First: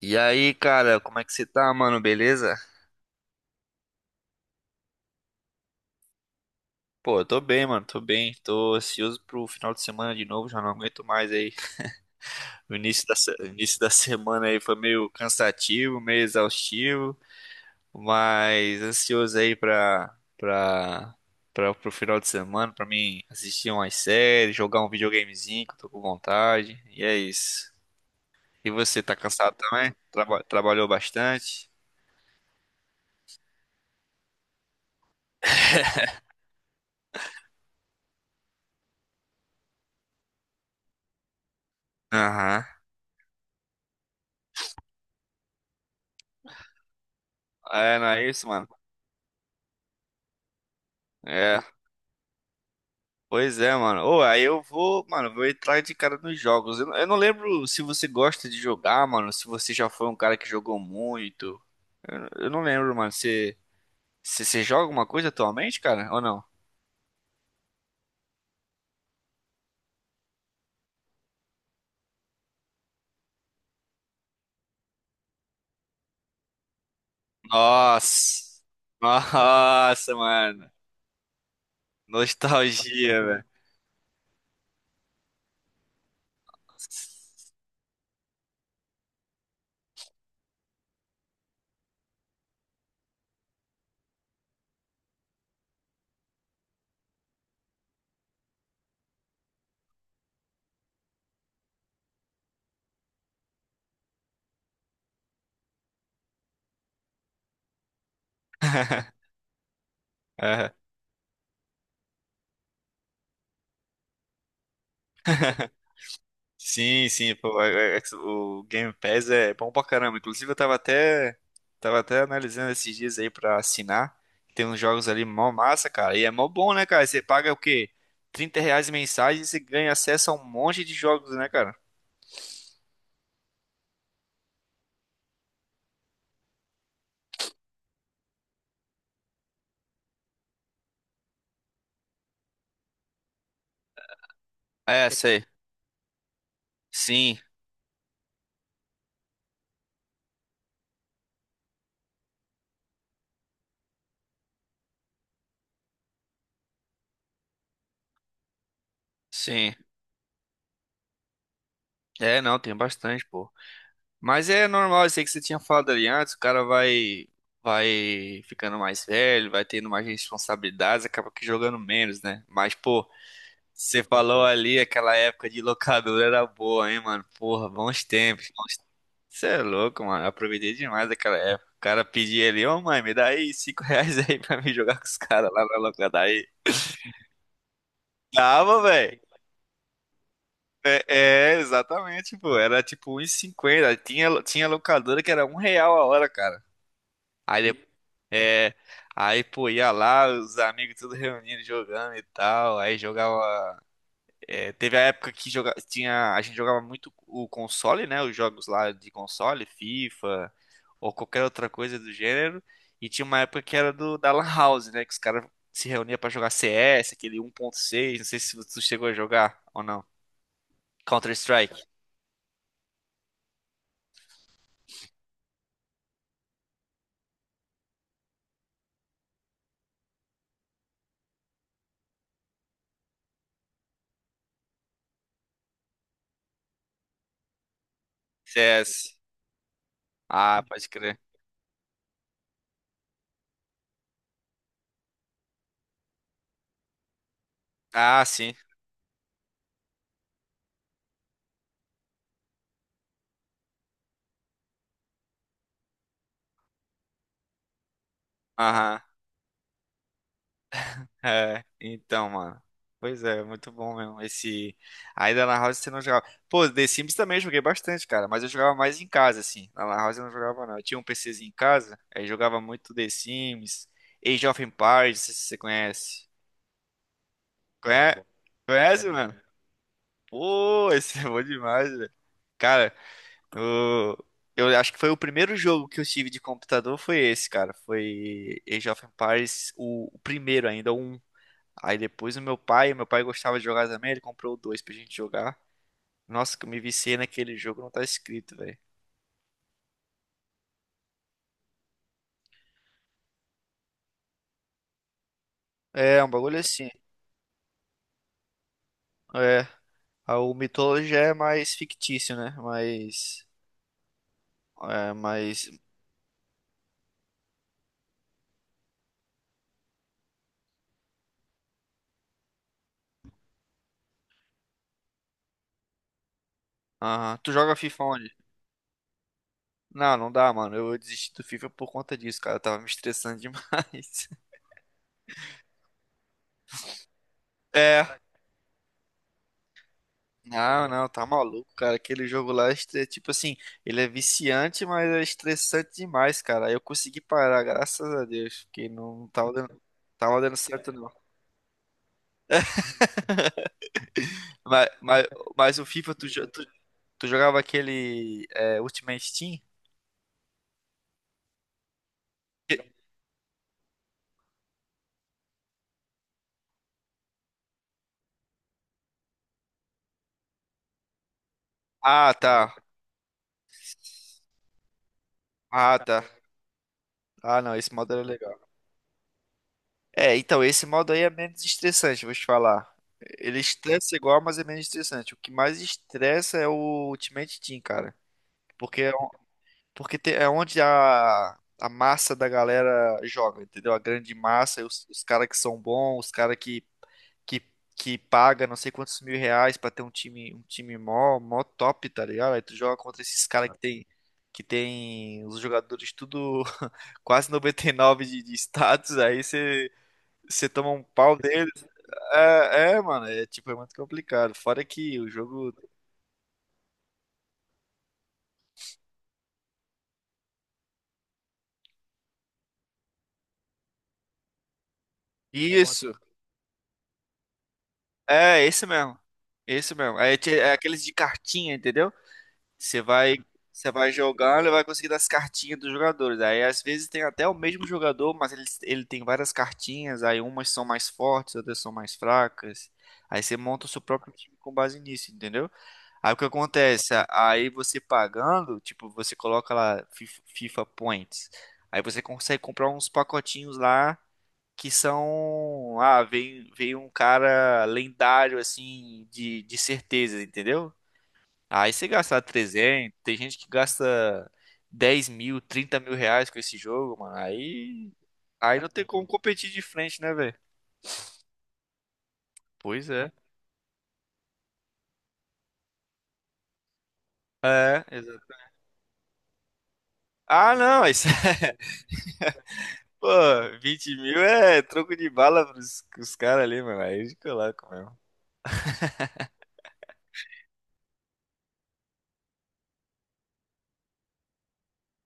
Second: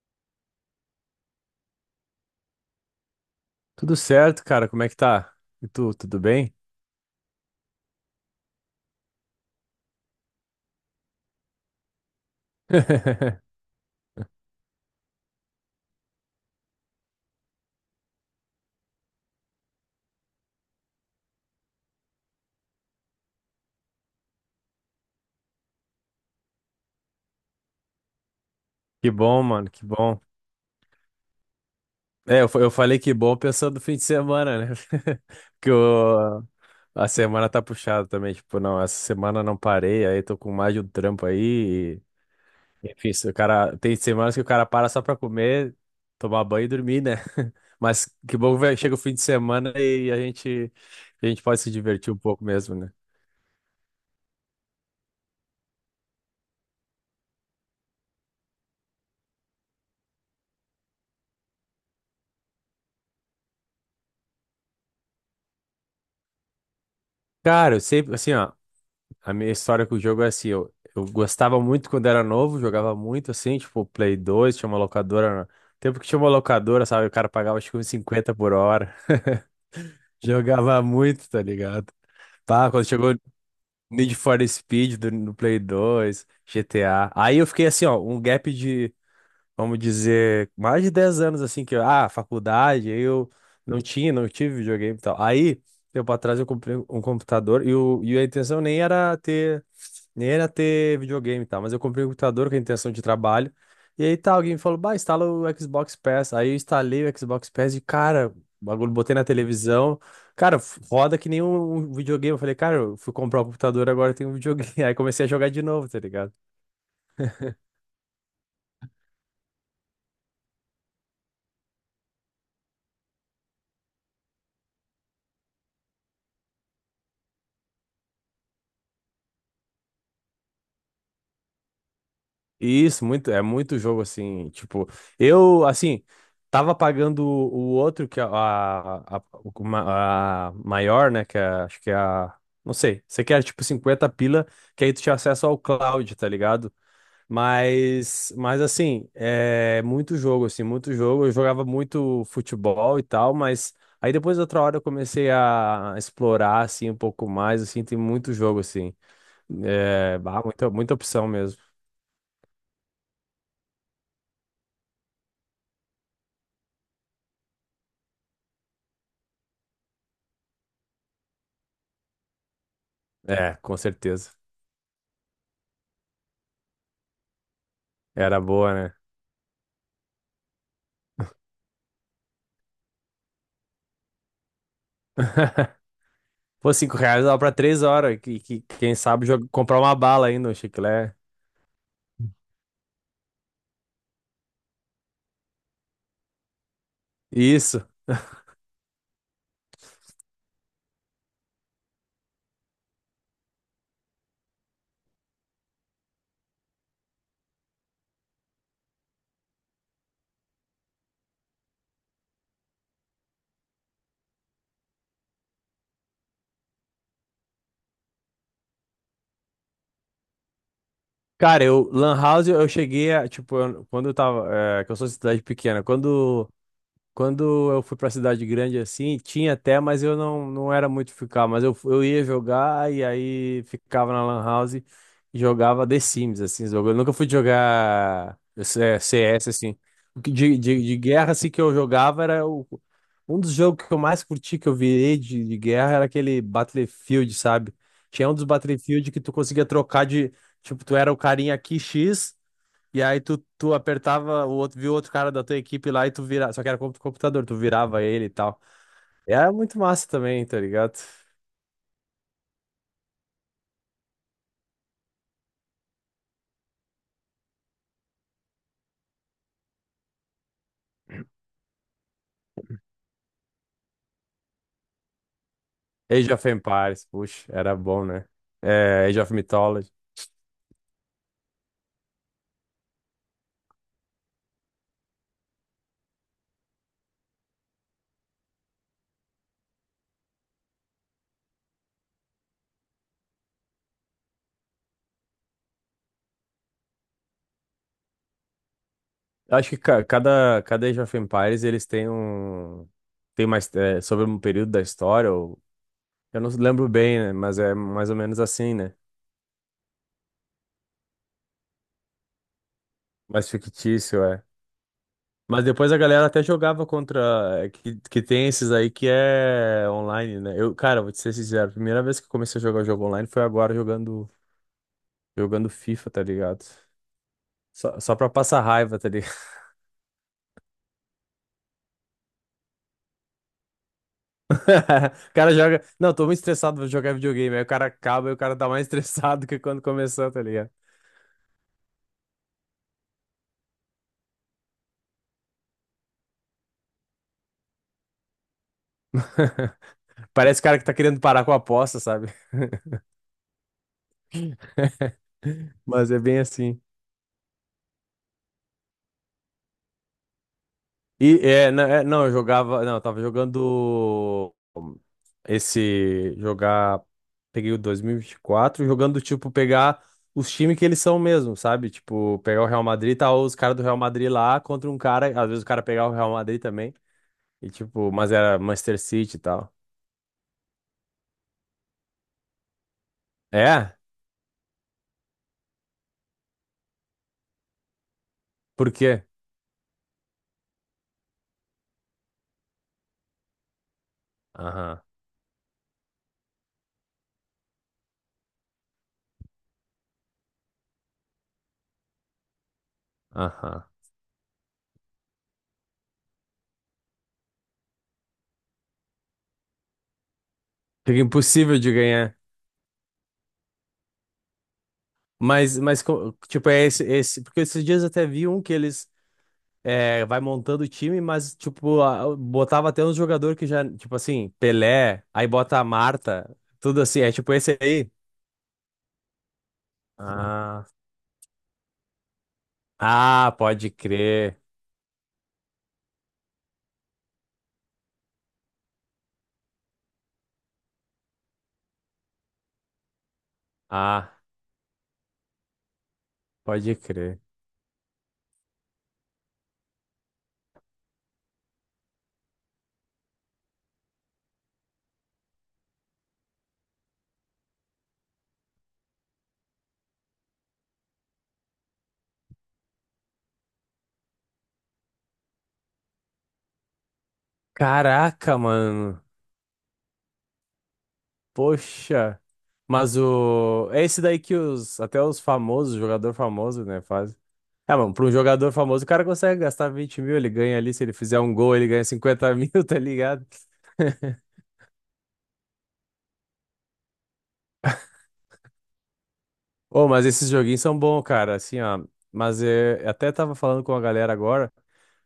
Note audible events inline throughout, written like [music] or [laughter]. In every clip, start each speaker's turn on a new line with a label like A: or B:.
A: E aí, cara, como é que você tá, mano? Beleza?
B: Tudo certo, cara? Como é que tá? E tu, tudo bem?
A: Pô, eu tô bem, mano, tô bem. Tô ansioso pro final de semana de novo, já não aguento mais aí. O início da, se- o
B: [laughs]
A: início da semana aí foi meio cansativo, meio exaustivo, mas ansioso aí pro final de semana, pra mim assistir umas séries, jogar um videogamezinho que eu tô com vontade. E é isso. E você,
B: Que
A: tá
B: bom,
A: cansado
B: mano, que
A: também?
B: bom.
A: Trabalhou bastante?
B: É, eu, eu falei que bom pensando no fim de semana, né? [laughs] Porque o- a semana tá puxada também. Tipo, não, essa semana não parei, aí tô com mais de um trampo aí.
A: Aham.
B: Enfim, se o cara, tem semanas que o cara para só pra comer, tomar banho e dormir, né? [laughs]
A: É, não
B: Mas
A: é
B: que
A: isso,
B: bom que
A: mano?
B: vai- chega o fim de semana e a gente
A: É.
B: pode se divertir um pouco mesmo, né?
A: Pois é, mano. Ô, aí eu vou, mano, vou entrar de cara nos jogos. Não, eu não lembro se você gosta de jogar, mano, se você já foi um cara que jogou muito. Eu não lembro, mano. Você joga alguma coisa atualmente, cara? Ou não?
B: Cara, eu sempre, assim, ó. A minha história com o jogo é assim, eu gostava muito quando era novo, jogava muito assim, tipo, Play 2, tinha uma locadora. Tempo que tinha uma locadora, sabe? O cara pagava acho que uns 50 por
A: Nossa!
B: hora. [laughs]
A: Nossa, mano.
B: Jogava muito, tá ligado? Pá, quando chegou
A: Nostalgia,
B: Need for Speed no Play 2, GTA. Aí eu fiquei assim, ó, um gap de, vamos dizer, mais de 10 anos assim, que, faculdade, aí eu não tive videogame e tal. Aí, tempo atrás eu comprei um computador e a intenção nem era ter. Nem era ter videogame e tal, mas eu comprei um computador com a intenção de trabalho. E aí tá, alguém me falou, bah, instala o Xbox Pass. Aí eu instalei o Xbox Pass e, cara, o bagulho, botei na televisão. Cara,
A: velho.
B: roda que nem um videogame. Eu falei, cara, eu fui comprar o computador, agora tem um videogame. [laughs] Aí comecei a jogar de novo, tá ligado?
A: Sim, sim, pô, o Game Pass é bom pra caramba. Inclusive, eu tava até analisando esses dias aí pra assinar. Tem uns jogos ali mó massa, cara. E é mó bom, né, cara? Você paga o quê? 30 reais mensagem e você ganha acesso a um monte de jogos, né, cara?
B: Isso, muito, é muito jogo assim, tipo, eu, assim, tava pagando o outro, que é a maior, né, que é, acho que é a, não sei, você quer tipo 50 pila, que aí tu
A: É,
B: tinha
A: sei.
B: acesso ao cloud, tá ligado?
A: Sim,
B: Mas assim, é muito jogo, assim, muito jogo, eu jogava muito futebol e tal, mas aí depois outra hora eu comecei a explorar, assim, um pouco mais, assim, tem muito jogo, assim,
A: sim.
B: é, bah, muita opção mesmo.
A: É, não, tem bastante, pô. Mas é normal, isso aí que você tinha falado ali antes, o cara vai ficando mais velho, vai tendo mais responsabilidades, acaba que jogando menos, né? Mas, pô.
B: É, com
A: Você
B: certeza.
A: falou ali, aquela época de locadora era boa, hein, mano? Porra, bons
B: Era
A: tempos.
B: boa, né?
A: Você é louco, mano. Eu aproveitei demais aquela época. O cara pedia ali, ô mãe, me dá aí cinco [laughs] reais aí pra me jogar com os caras lá na
B: [laughs]
A: locadora. Aí,
B: Pô, 5 reais dava pra 3 horas.
A: dava,
B: Quem
A: velho.
B: sabe comprar uma bala ainda, um
A: É,
B: chiclete.
A: é, exatamente, pô. Era tipo 1,50. Tinha locadora que era 1 real a hora, cara. Aí
B: Isso.
A: depois. É, aí, pô, ia lá, os amigos tudo reunindo, jogando e tal. Aí jogava. É, teve a época que a gente jogava muito o console, né? Os jogos lá de console, FIFA ou qualquer outra coisa do gênero. E tinha uma época que era do da Lan House, né? Que os caras se reuniam pra jogar CS, aquele 1.6. Não sei se tu chegou a jogar ou não.
B: Cara,
A: Counter-Strike,
B: eu, Lan House, eu cheguei a, tipo, quando eu tava, é, que eu sou de cidade pequena, quando eu fui pra cidade grande assim, tinha até, mas eu não, não era muito ficar. Mas eu, eu ia jogar e aí ficava na Lan House e jogava The Sims, assim, jogo. Eu nunca fui jogar
A: CS.
B: CS, assim. O que
A: Ah, pode
B: de
A: crer.
B: guerra, assim, que eu jogava era o, um dos jogos que eu mais curti, que eu virei de guerra, era aquele Battlefield, sabe?
A: Ah,
B: Tinha um dos
A: sim.
B: Battlefield que tu conseguia trocar de. Tipo, tu era o carinha aqui X. E aí tu apertava o outro, viu outro cara da tua equipe lá e tu virava. Só que era contra o computador, tu virava ele e tal.
A: Aham.
B: E era muito massa também, tá ligado?
A: É, então, mano. Pois é, muito bom mesmo. Esse. Aí da Lan House você não jogava. Pô, The Sims também eu joguei bastante, cara. Mas eu jogava mais em casa, assim. Na Lan House eu não jogava, não. Eu tinha um PCzinho em casa, aí jogava muito The Sims, Age of Empires, não sei se você conhece.
B: Age of Empires, puxa, era
A: Ah,
B: bom,
A: conhece,
B: né? É,
A: conhece,
B: Age of
A: mano?
B: Mythology.
A: Pô, [laughs] esse é bom demais, velho. Cara, o- eu acho que foi o primeiro jogo que eu tive de computador foi esse, cara. Foi Age of Empires, o primeiro ainda, o 1. Aí depois o meu pai gostava de jogar também, ele comprou dois pra gente jogar. Nossa, que eu me viciei naquele jogo, não tá escrito, velho.
B: Eu acho que cada Age of Empires eles têm um. Tem mais. É, sobre um período da história, ou,
A: É, um
B: eu não
A: bagulho assim.
B: lembro bem, né? Mas é mais ou menos assim, né?
A: É, o Mythology é mais fictício, né? Mais,
B: Mais fictício, é.
A: é,
B: Mas
A: mais...
B: depois a galera até jogava contra. Que tem esses aí que é online, né? Eu, cara, vou te ser sincero, a primeira vez que eu comecei a jogar jogo online foi agora jogando FIFA, tá ligado?
A: Aham. Tu joga
B: Só,
A: FIFA
B: só pra
A: onde?
B: passar raiva, tá ligado?
A: Não, não dá, mano. Eu desisti do FIFA por conta disso, cara. Eu tava me estressando demais. [laughs]
B: [laughs] O cara joga. Não, tô muito estressado, vou jogar videogame. Aí o cara
A: É,
B: acaba e o cara tá mais [laughs] estressado que quando começou, tá ligado?
A: não, não, tá maluco, cara. Aquele jogo lá, tipo assim, ele é viciante, mas é estressante demais, cara. Eu consegui parar, graças a Deus, porque não tava
B: [laughs]
A: dando, tava dando
B: Parece o cara que
A: certo,
B: tá
A: não.
B: querendo parar com a aposta, sabe?
A: Mas, mas, mas o
B: Mas
A: FIFA,
B: é
A: tu,
B: bem
A: jo- tu,
B: assim.
A: tu jogava aquele Ultimate Team?
B: E é, não, eu jogava.
A: Que-
B: Não, eu tava jogando. Esse jogar. Peguei o 2024, jogando tipo pegar os times que eles são mesmo, sabe?
A: Ah,
B: Tipo, pegar o
A: tá.
B: Real Madrid, tá os caras do Real Madrid lá contra um cara. Às vezes o cara
A: Ah,
B: pegar o
A: tá.
B: Real Madrid também.
A: Ah,
B: E
A: não, esse
B: tipo,
A: modo era
B: mas era
A: legal.
B: Manchester City e tal.
A: É, então, esse modo aí é menos estressante, vou te falar. Ele
B: É?
A: estressa igual, mas é menos estressante. O que mais estressa é o Ultimate Team, cara.
B: Por
A: Porque
B: quê?
A: Porque é onde a massa da galera joga, entendeu? A grande massa,
B: Aham,
A: os caras que são bons, os caras que, que paga não sei quantos mil reais pra ter um time mó top, tá ligado? Aí tu joga contra esses caras que
B: aham.
A: tem, que tem os jogadores tudo [laughs] quase 99 de status, aí você toma um
B: Fica
A: pau deles.
B: impossível de ganhar.
A: É, é, mano, é tipo, é muito complicado. Fora que o jogo.
B: Esse. Porque esses dias eu até vi um que eles. É, vai montando o time, mas, tipo, botava até uns jogadores que já, tipo assim, Pelé, aí bota a
A: Isso,
B: Marta, tudo assim, é tipo esse aí.
A: é esse mesmo. Esse mesmo. É, é
B: Ah,
A: aqueles de cartinha, entendeu? Você vai,
B: ah,
A: você
B: pode
A: vai
B: crer.
A: jogando e vai conseguindo as cartinhas dos jogadores. Aí às vezes tem até o mesmo jogador, mas ele tem várias cartinhas. Aí umas são mais fortes, outras são mais fracas. Aí você monta o seu próprio
B: Ah,
A: time com base nisso, entendeu? Aí o que
B: pode
A: acontece?
B: crer.
A: Aí você pagando, tipo, você coloca lá FIFA Points. Aí você consegue comprar uns pacotinhos lá que são. Ah, vem, vem um cara lendário, assim, de certeza, entendeu? Aí você gastar 300, tem gente que gasta 10 mil, 30 mil reais com esse jogo, mano. Aí,
B: Caraca,
A: aí não tem
B: mano.
A: como competir de frente, né, velho?
B: Poxa.
A: Pois
B: Mas
A: é.
B: o. É esse daí que os. Até os famosos, jogador famoso, né, faz. É,
A: É,
B: mano, pra um
A: exato.
B: jogador famoso, o cara consegue gastar 20 mil, ele
A: Ah,
B: ganha ali. Se
A: não,
B: ele
A: isso
B: fizer um gol,
A: é...
B: ele
A: [laughs]
B: ganha 50 mil, [laughs] tá
A: Pô,
B: ligado?
A: 20 mil é troco de bala pros caras ali, mano. Aí eles colocam mesmo.
B: Ô, mas esses joguinhos são bons, cara, assim, ó. Mas é, eu até tava falando com a galera agora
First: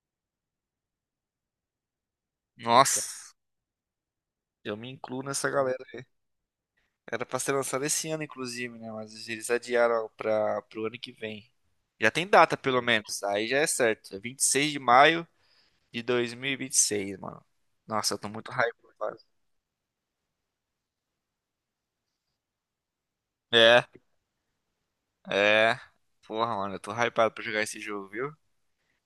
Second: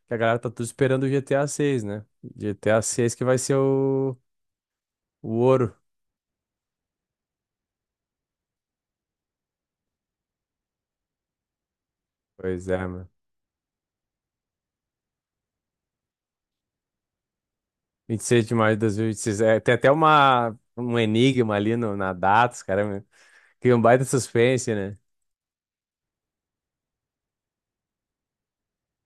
B: que a galera tá tudo esperando o GTA 6, né? GTA 6 que
A: Nossa,
B: vai ser
A: eu me incluo
B: o
A: nessa
B: ouro.
A: galera. Era pra ser lançado esse ano, inclusive, né? Mas eles adiaram pro ano que vem. Já tem data,
B: Pois é,
A: pelo
B: mano.
A: menos. Aí já é certo. É 26 de maio de 2026, mano. Nossa, eu
B: vinte e
A: tô
B: seis
A: muito
B: de maio de
A: hypado.
B: 2026. É, tem até uma, um enigma ali no, na data, cria um
A: É,
B: baita suspense, né?
A: é. Porra, mano, eu tô hypado pra jogar esse jogo, viu?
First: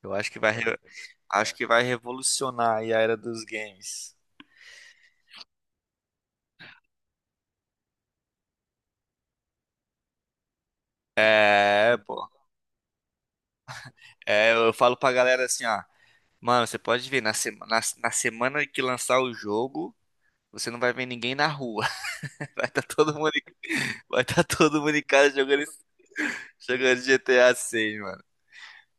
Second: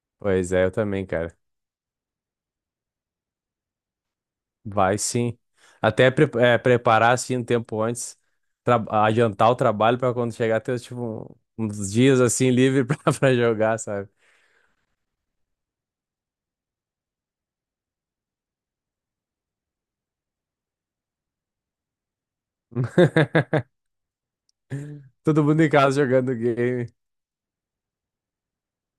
A: Eu acho que
B: Pois
A: vai,
B: é, eu
A: re-
B: também, cara.
A: acho que vai revolucionar aí a era dos games.
B: Vai sim. Até preparar, assim, um tempo antes, adiantar o trabalho pra quando chegar ter, tipo, uns
A: É,
B: dias,
A: pô.
B: assim, livre [laughs] pra jogar, sabe?
A: É, eu falo pra galera assim, ó. Mano, você pode ver, na semana que lançar o jogo, você não vai ver ninguém na rua. [laughs] Vai estar todo mundo,
B: [laughs]
A: em- Vai tá todo mundo em casa
B: Todo mundo
A: jogando,
B: em casa jogando game.
A: jogando GTA 6, mano.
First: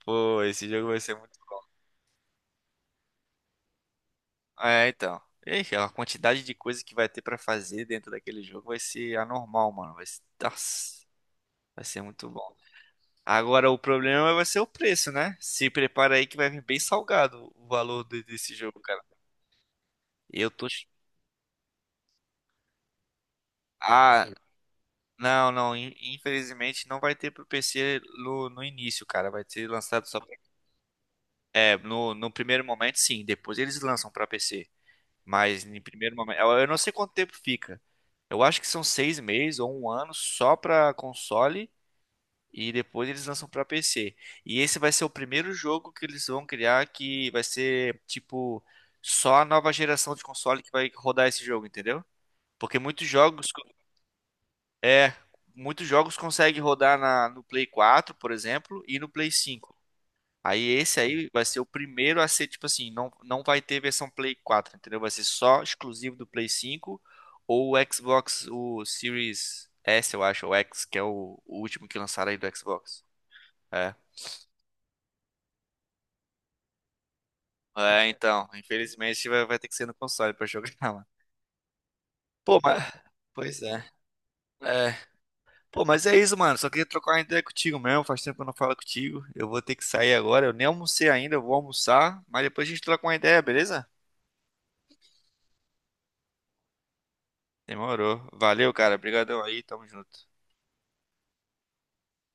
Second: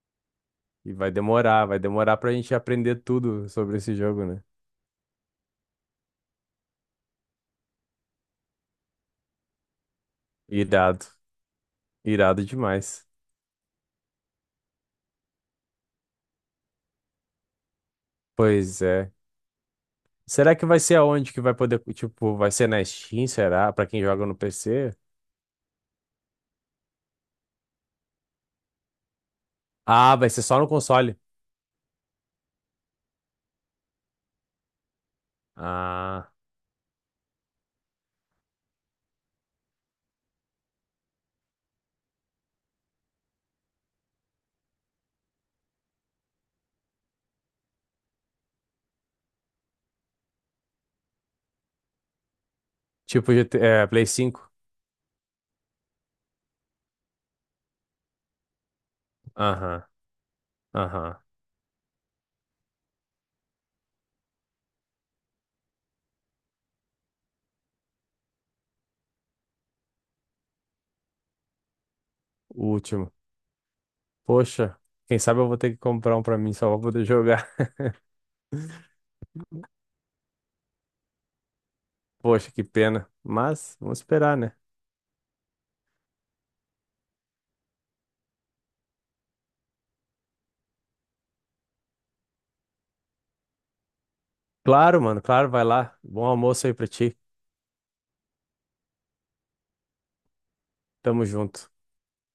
A: Pô, esse jogo
B: E
A: vai ser muito.
B: vai demorar pra gente aprender tudo sobre esse jogo, né?
A: É, então. Ixi, a quantidade de coisa que vai ter pra fazer dentro daquele jogo vai ser anormal, mano. Vai ser, nossa,
B: Irado.
A: vai ser muito
B: Irado
A: bom.
B: demais.
A: Agora, o problema vai ser o preço, né? Se prepara aí que vai vir bem salgado o valor desse jogo,
B: Pois
A: cara.
B: é.
A: Eu
B: Será que
A: tô.
B: vai ser aonde que vai poder, tipo, vai ser na Steam, será? Pra quem joga
A: Ah,
B: no PC?
A: não, não. Infelizmente não vai ter pro PC no início, cara. Vai ser lançado
B: Ah,
A: só.
B: vai ser só no console.
A: É, no primeiro momento, sim. Depois eles lançam pra PC. Mas em primeiro
B: Ah,
A: momento, eu não sei quanto tempo fica. Eu acho que são 6 meses ou um ano só para console e depois eles lançam para PC. E esse vai ser o primeiro jogo que eles vão criar que vai ser tipo só a nova geração de console que vai rodar esse jogo, entendeu? Porque
B: tipo Play 5.
A: é muitos jogos conseguem rodar no Play 4, por exemplo, e no Play 5.
B: Aham,
A: Aí esse
B: aham.
A: aí vai ser o primeiro a ser, tipo assim, não, não vai ter versão Play 4, entendeu? Vai ser só exclusivo do Play 5 ou o Xbox, o Series S, eu acho, ou X, que é o último que lançaram aí do
B: O
A: Xbox.
B: último.
A: É.
B: Poxa, quem sabe eu vou ter que comprar um pra mim só pra poder jogar.
A: É,
B: [laughs]
A: então, infelizmente vai ter que ser no console pra jogar, [laughs] mano.
B: Poxa,
A: Pô,
B: que
A: mas...
B: pena.
A: Pois
B: Mas
A: é.
B: vamos esperar, né?
A: É. Pô, mas é isso, mano. Só queria trocar uma ideia contigo mesmo. Faz tempo que eu não falo contigo. Eu vou ter que sair agora. Eu nem almocei ainda, eu vou almoçar. Mas depois a gente troca uma ideia, beleza?
B: Claro, mano, claro, vai lá. Bom almoço aí pra ti.
A: Demorou. Valeu, cara. Obrigadão aí. Tamo junto.
B: Tamo junto.